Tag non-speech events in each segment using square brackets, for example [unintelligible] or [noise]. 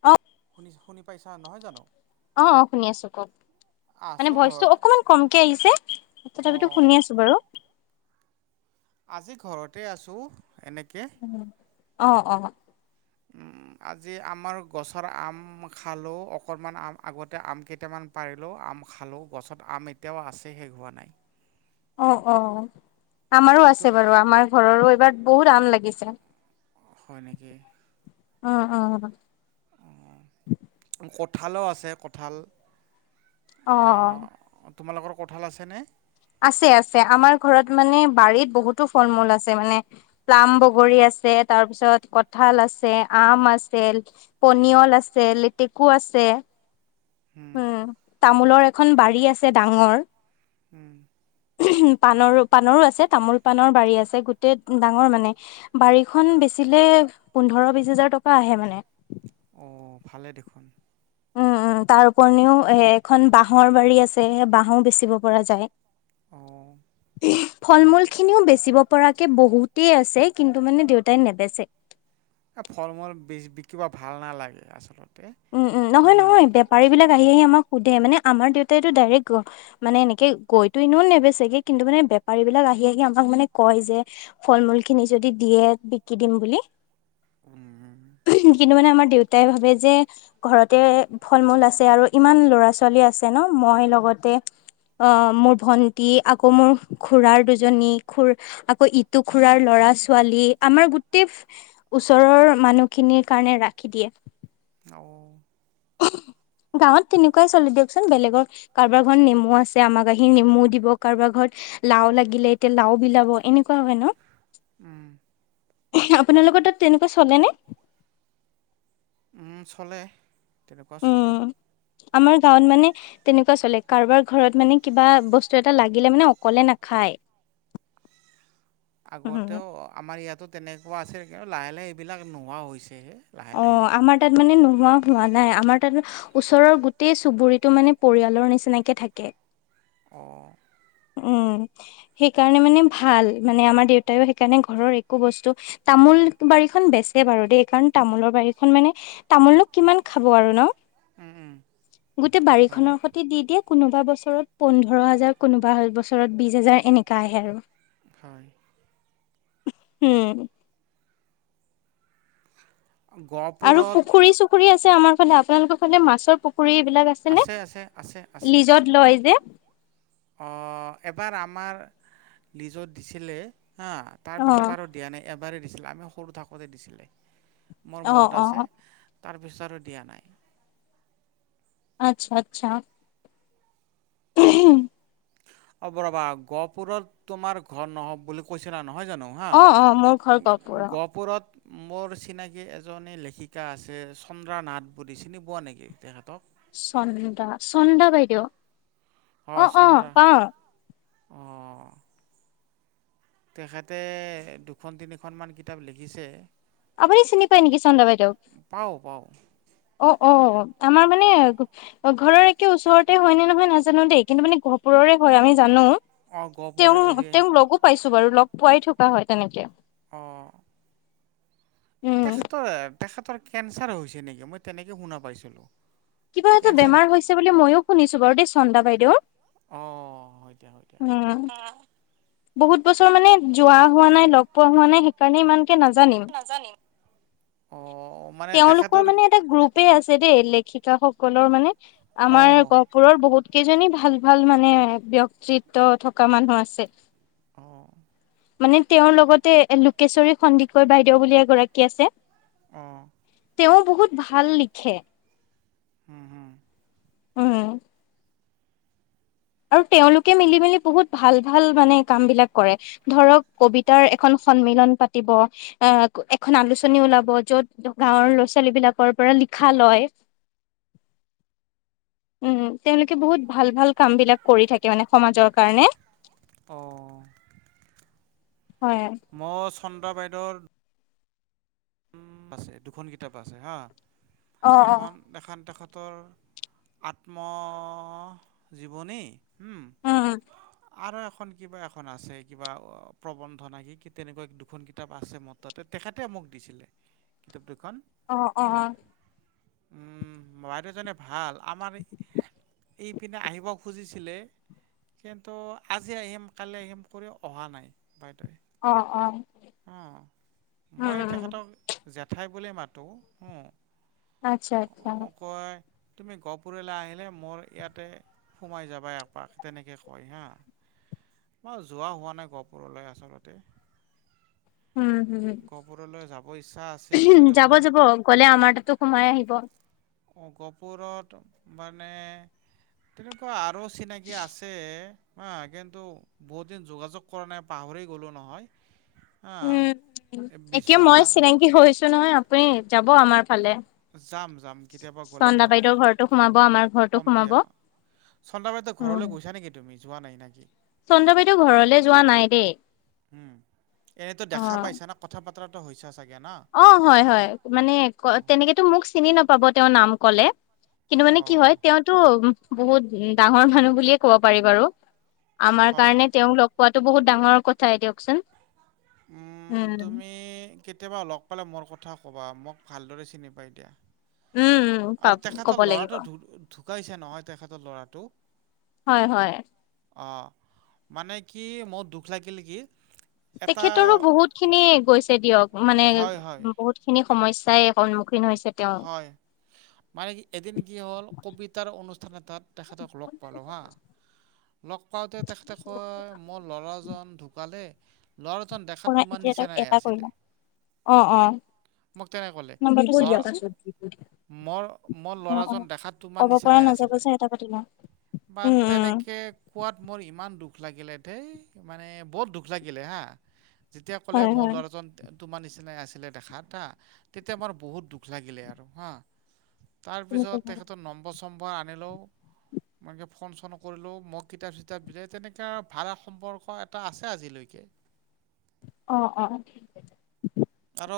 অ' শুনি শুনি পাইছা নহয় জানো অ - অ শুনি আছো কওক। মানে আছোঁ ভইচটো ঘৰত অকমান কমকে আহিছে তথাপিতো অঁ শুনি আছো বাৰু। আজি ঘৰতে আছো এনে উম, অহ - অহ। উম। আজি আমাৰ গছৰ আম খালো অকনমান আম আগতে আম কেইটামান পাৰিলো। আম খালো গছত আম এতিয়াও আছে শেষ হোৱা নাই। অ - অ আমাৰো তো আছে বাৰু আমাৰ ঘৰৰো এইবাৰ বহুত আম লাগিছে। হয় নেকি। উম - উম। কঠালো আছে কঠাল অ অ তোমালোকৰ কঁঠাল আছেনে আছে আছে আমাৰ ঘৰত মানে বাৰিত বহুতো ফল মূল আছে মানে প্লাম বগৰী আছে আছে তাৰপিছত কঠাঁল আছে আম আছে পনিয়ল আছিল লেটেকু আছে [unintelligible] উম তামোলৰ এখন বাৰী আছে ডাঙৰ উম। উ পাণৰো পাণৰো আছে তামোল পাণৰ বাৰী আছে গোটেই ডাঙৰ মানে বাৰীখন বেছি। আছিলে পোন্ধৰ বিশ হোজাৰ টকা আহে মানে। অ ভালে দেখোন উম উম তাৰ উপণিও এ এখন বাঁহৰ বাৰী আছে বাঁহো বেচিব পৰা যায় অঁ [unintelligible] ফল মূলখিনিও বেচিব পৰাকে বহুতেই আছে কিন্তু মানে দেউতাই নেবেচে। এ ফল মূল বেছি বিকিব ভাল নালাগে আচলতে। উম উম নহয় নহয় বেপাৰী বিলাক আহি আহি আমাক সুধে মানে আমাৰ দেউতাইতো ডাইৰেক্ট মানে এনেকে গৈতো ইনেও নেবেচগে কিন্তু মানে। বেপাৰী বিলাক আহি আহি আমাক মানে কয় যে ফল মূল খিনি যদি দিয়ে বিকি দিম বুলি। [inaudible] কিন্তু মানে আমাৰ দেউতাই ভাবে যে ঘৰতে ফল মূল আছে আৰু ইমান ল'ৰা ছোৱালী আছে ন মই লগতে অ মোৰ ভন্টি আকৌ মোৰ খুৰাৰ দুজনী খুৰ আকৌ ইটো খুৰাৰ ল'ৰা লৰা ছোৱালী আমাৰ গোটেই ওচৰৰ মানুহখিনিৰ কাৰণে ৰাখি দিয়ে [inaudible] গাঁৱত তেনেকুৱাই চলি দিয়কচোন বেলেগৰ কাৰোবাৰ ঘৰত নেমু আছে আমাক আহি নেমু দিব কাৰোবাৰ ঘৰত। লাও লাগিলে এতিয়া লাও বিলাব এনেকুৱা হয় ন। উম, আপোনালোকৰ তাত তেনেকুৱা চলেনে। উম চলে তেনেকুৱা চলে উম আমাৰ গাঁৱত মানে তেনেকুৱা চলে কাৰোবাৰ ঘৰত মানে কিবা বস্তু এটা লাগিলে মানে অকলে নাখায় [inaudible] উম, আগতেও আমাৰ ইয়াতো তেনেকুৱা আছে লাহে লাহে এইবিলাক নোহোৱা হৈছে হে অ আমাৰ তাত মানে ন, হোৱা নাই আমাৰ তাত ওচৰৰ গোটেই চুবুৰীটো মানে পৰিয়ালৰ নিচিনাকে থাকে অঁ উম সেইকাৰণে মানে ভাল মানে আমাৰ দেউতাইও সেইকাৰণে ঘৰৰ একো বস্তু তামোল তামোল বাৰীখন বেচে বাৰু দেই কাৰণ তামোলৰ বাৰীখন মানে তামোলোক কিমান খাব আৰু ন উম, উম, গোটেই হয়, বাৰীখনৰ সতে দি দিয়ে কোনোবা বছৰত পোন্ধৰ হাজাৰ, কোনোবা হল বছৰত বিশ হাজাৰ এনেকা আহে আৰু হয় উম, আৰু গহপুৰত পুখুৰী চুখুৰী আছে আমাৰ ফালে আপোনালোকৰ ফালে মাছৰ পো- পুখুৰী এইবিলাক আছে নে লিজত লয় যে। অ এবাৰ আমাৰ লিজত দিছিলে হা তাৰপিছত অ', আৰু দিয়া নাই এবাৰেই দিছিলে আমি সৰু থাকোঁতে দিছিলে মোৰ অ', মত আছে অ', তাৰপিছত আৰু দিয়া নাই আচ্ছা আচ্ছা উহু, অ'ব ৰবা গহপুৰত তোমাৰ ঘৰ নহব বুলি কৈছিলা। নহয় জানো হা অ', অ', মোৰ ঘৰ গহপুৰৰ। গহপুৰত। মোৰ চিনাকি এজনী লেখিকা আছে চন্দ্ৰা নাথ বুলি চিনি পোৱা নেকি তেখেতক। চন্দা চন্দা বাইদেউ অ অ পাওঁ। অ। তেখেতে দুখন তিনিখন মান কিতাপ লিখিছে। আপুনি চিনি পায় নেকি চন্দ্ৰ বাইদেউ। পাওঁ পাওঁ অ অ আমাৰ মানে। অ ঘৰৰ একে ওচৰতে হয় নে নহয় নাজানো দেই কিন্তু মানে গহপুৰৰে হয় আমি জানো। অঁ গহপুৰ তেওঁ এৰিয়া তেওঁক লগো পাইছো বাৰু লগ পোৱাই থকা হয় তেনেকে। অ। উম। তেখেতৰ তেখেতৰ কেঞ্চাৰ হৈছে নেকি মই তেনেকে শুনা পাইছিলো কিবা এটা বেমাৰ হৈছে বুলি, ময়ো শুনিছো বাৰু দেই চন্দা বাইদেউ। অহ' হয় দিয়া, হয় দিয়া। বহুত বছৰ মানে, যোৱা হোৱা নাই লগ পোৱা হোৱা নাই সেইকাৰণে ইমান। কে নাজানিম অঁ মানে তেখেতৰ তেওঁলোকৰ মানে এটা গ্ৰুপে আছে দেই লেখিকা সকলৰ মানে আমাৰ অঁ গহপুৰৰ বহুত কেইজনী ভাল ভাল মানে ব্যক্তিত্ব থকা মানুহ আছে। অঁ মানে তেওঁৰ লগতে লোকেশ্বৰী সন্দিকৈ বাইদেউ বুলি এগৰাকী আছে। অ তেওঁ বহুত ভাল লিখে হুম হুম উম আৰু তেওঁলোকে মিলি মিলি বহুত ভাল ভাল মানে কাম বিলাক কৰে ধৰক কবিতাৰ এখন সন্মিলন পাতিব অ এখন আলোচনী ওলাব য'ত গাঁৱৰ ল'ৰা ছোৱালী বিলাকৰ পৰা শিক্ষালৈ [unintelligible] উম তেওঁলোকে বহুত ভাল ভাল কাম বিলাক কৰি থাকে মানে সমাজৰ কাৰণে। অঁ হয়। ম চন্দা বাইদেউৰ আছে দুখন কিতাপ আছে হা উম এখন এ তেখ তেখেতৰ আত্ম জীৱনী উম আৰু এখন কিবা এখন আছে কিবা প্ৰবন্ধ নাকি তেনেকুৱা দুখন কিতাপ আছে মোৰ তাতে। তেখেতে মোক দিছিলে কিতাপ। দুখন অ অ উম উম বাইদেউজনে ভাল আমাৰ। ইপিনে আহিব খুজিছিলে কিন্তু আজি আহিম কালি আহিম কৰি অহা নাই বাইদেউ। অ অ অ মই তেখেতক জেঠাই বুলিয়ে মাতো। আচ্ছা আচ্ছা। তুমি গহপুৰলৈ আহিলে মোৰ ইয়াতে। সোমাই যাবা একপাক তেনেকে কয় হা মৰ যোৱা হোৱা নাই গহপুৰলৈ আচলতে উম হম গহপুৰলৈ যাব ইচ্ছা আছিল যদিও যাব মই। যাব গ'লে আমাৰ তাতো সোমাই আহিব। [inaudible] গহপুৰত মানে তেনেকুৱা আৰু। চিনাকি আছে। হা কিন্তু বহুত দিন যোগাযোগ কৰা নাই পাহৰি গ'লো নহয়। হা উম এতিয়া মই বিশ্বনাথ চিনাকী হৈছো নহয় আপুনি যাব আমাৰ ফালে। যাম যাম কেতিয়াবা গ'লে মই চন্দা বাইদেউৰ ঘৰতো সোমাব আমাৰ ঘৰটো সোমাব। চন্দামিতাৰ উম ঘৰলৈ গৈছা নেকি তুমি যোৱা নাই নেকি? চন্দা বাইদেউ ৰ ঘৰলৈ যোৱা নাই দেই। উম এনেতো অ দেখা পাইছা না কথা বতৰাটো হৈছা চাগে। না? অ' হয় হয় মানে অঁ, তেনেকেতো মোক চিনি নাপাব তেওঁ নাম কলে। কিন্তু মানে কি অঁ হয় তেওঁতো বহুত ডাঙৰ মানুহ বুলিয়ে কব পাৰি বাৰু। আমাৰ কাৰণে হয়। তেওঁক লগ পোৱাাতটো বহুত ডাঙৰ কথাই দিয়কচোন। উম, তুমি কে কেতিয়াবা লগ পালে মোৰ কথা ক'বা মোক ভালদৰে চিনি পাই দিয়া। উম উম পাব আৰু ক'ব তেখেতৰ লাগিব লৰাটো ঢুকাইছে নহয় তেখেতৰ লৰাটো। হয় হয়। অ' মানে কি মোৰ দুখ লাগিল কি এটা তেখেতৰো বহুত খিনি গৈছে দিয়ক মানে হয়, হয়, বহুত খিনি সমস্যাই এখন হয়, মানে কি এদিন কি হ'ল কবিতাৰ অনুষ্ঠান এটাত। তেখেতক লগ পালোঁ হাঁ। লগ পাওঁতে তেখেতে কয় মোৰ লৰাজন ঢুকালে। ল'ৰাজন দেখাত কৰা তোমাৰ এতিয়া এটা নিচিনাই এটা কৰি আছিলে। লওঁ। অ অ। মোক তেনেকে কলে। মোৰ মোৰ অ-অ ল'ৰাজন দেখাত তোমাৰ ক'ব পৰা নিচিনাই নাযাব আছিলে যে এটা পাতি লও। বা তেনেকে কোৱাত মোৰ ইমান দুখ। দুখ লাগিলে ধেই মানে বহুত দুখ লাগিলে হা যেতিয়া ক'লে হয় মোৰ হয়। ল'ৰাজন তোমাৰ নিচিনাই আছিলে দেখাত হা, তেতিয়া মোৰ বহুত দুখ লাগিলে আৰু হা। তুমি ক'ব তাৰপিছত লাগে। তেখেতৰ নম্বৰ চম্্বৰ আনিলো। তেনেকে ফোন চোন কৰিলো মোক কিতাপ চিতাপ দিলে তেনেকে ভাল সম্পৰ্ক এটা আছে আজিলৈকে। [inaudible] অ' অ' ঠিক আছে। আৰু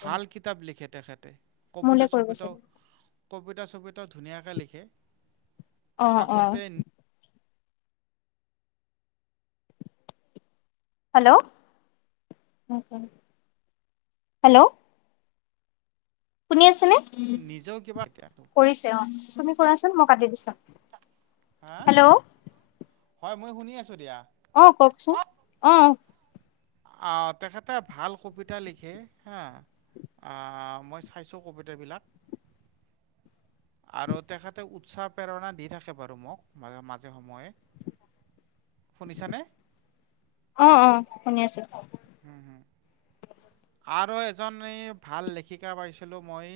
ভাল কিতাপ লিখে তেখেতে, মোলে কবিতা কৰিব চবিতাও চাগে। কবিতা চবিতাও ধুনীয়াকে লিখে। অ' অ'। আগতে হেল্ল, ' হেল্ল' শুনি আছেনে নিজেও কিবা এতিয়া কৰিছে অ' তুমি কৰাচোন মই কাটি দিছো। হা হেল্ল' হয়, মই শুনি আছো দিয়া। অহ, কওকচোন? অহ, আহ তেখেতে ভাল কবিতা লিখে, হা আহ মই চাইছো কবিতাবিলাক। আৰু তেখেতে উৎসাহ প্ৰেৰণা দি থাকে বাৰু মোক মাজে সময়ে। শুনিছা নে? অ অ শুনি আছো। হম হম। আৰু এজনী ভাল লেখিকা পাইছিলো মই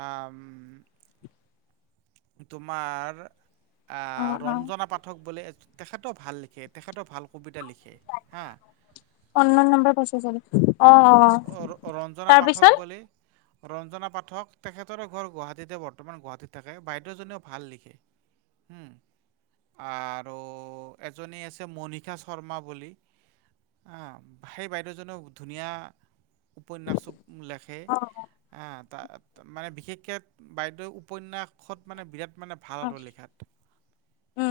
আ তোমাৰ অ আহ অ ৰঞ্জনা পাঠক বুলি। তেখেতও ভাল লিখে তেখেতও ভাল কবিতা লিখে। হা। অনলাইন নম্বৰ পচাইছ। ৰঞ্জনা পাঠক বুলি। ৰঞ্জনা পাঠক তেখেতৰে ঘৰ গুৱাহাটীতে বৰ্তমান গুৱাহাটীত থাকে বাইদেউজনীও ভাল লিখে। হম। আৰু এজনী আছে মণিকা শৰ্মা বুলি। অ' সেই বাইদেউজন ধুনীয়া। উপন্যাসো লেখে অ তাত মানে বিশেষ বাইদেউ উপন্যাসত মানে বিৰাট মানে ভাল অ হাতত লিখাত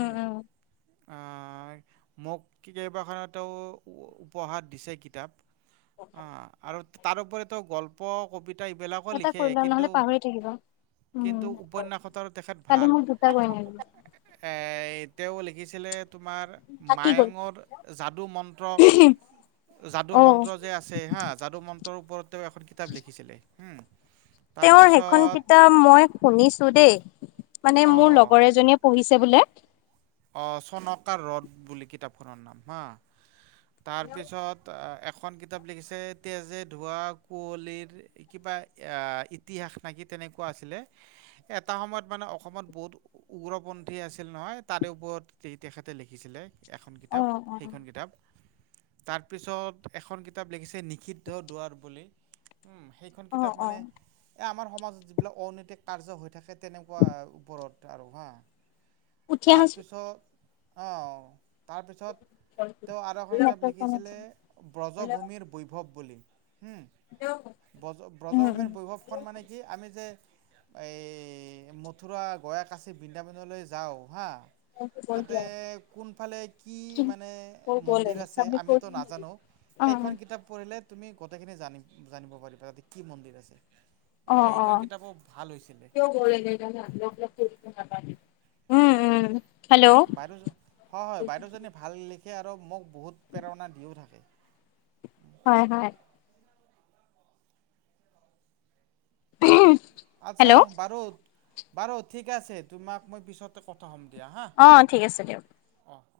উম অহ মোক কেইবাখনতেও উপহাৰ দিছে কিতাপ অ', আৰু তাৰপৰিতো গল্প কবিতা এইবিলাকো এটা লিখে কৰিল নহলে কিন্তু পাহৰি থাকিব। কিন্তু উপন্যাসতাৰ তেখেত ভাল, মোক দুটা কৰিলে এ এ তেওঁ লিখিছিলে তোমাৰ থাকি গ'ল মায়ঙৰ যাদু মন্ত্ৰ যাদু অ মন্ত্ৰ যে আছে হা যাদু মন্ত্ৰৰ ওপৰত তেওঁ এখন কিতাপ লিখিছিলে হম। তেওঁৰ সেইখন কিতাপ মই শুনিছো দেই। মানে মোৰ অ' লগৰ এজনীয়ে পঢ়িছে বোলে। অ', চনকা ৰদ বুলি কিতাপখনৰ নাম হা। তাৰ পিছত এখন কিতাপ লিখিছে তেজে ধোৱা কুঁৱলীৰ কিবা আহ ইতিহাস নেকি তেনেকুৱা আছিলে এটা সময়ত মানে অসমত বহুত উগ্ৰপন্থী আছিল নহয় তাৰে ওপৰত তেখেতে লিখিছিলে এখন অ কিতাপ অ সেইখন কিতাপ। তাৰ পিছত এখন কিতাপ লিখিছে নিষিদ্ধ দুৱাৰ বুলি। উম, সেইখন অ কিতাপ অ মানে এ আমাৰ সমাজত যিবিলাক অনৈতিক কাৰ্য হৈ থাকে তেনেকুৱা ওপৰত আৰু হা। উঠি আহাচোন তাৰপিছত অ তাৰপিছত তেওঁ আৰু এখন কিতাপ নেটৱৰ্ক পোৱা লিখিছিলে নাছিলো ব্ৰজভূমিৰ বৈভৱ বুলি। হোম ব্ৰজ উম ব্ৰজভূমিৰ বৈভৱখন মানে কি আমি যে এই মথুৰা গয়া কাচি বৃন্দাবনলৈ যাও হা। অ'। তাতে কোনফালে কি মানে কৈ মন্দিৰ আছে আমিতো নাজানো। অ', সেইখন কিতাপ পঢ়িলে তুমি গোটেইখিনি জানি জানিব পাৰিবা তাতে কি মন্দিৰ আছে অ', অ', সেইখন কিতাপো ভাল হৈছিলে তেওঁ গ [unintelligible] উম উম। হেল্ল' বাইদেউ হয় হয় বাইদেউজনীয়ে ভাল লিখে আৰু মোক বহুত প্ৰেৰণা দিও থাকে হয় হয়। হ আচ্ছা বাৰু বাৰু ঠিক আছে তোমাক মই পিছতে কথা হ'ম দিয়া হা অ ঠিক আছে দিয়ক অঁ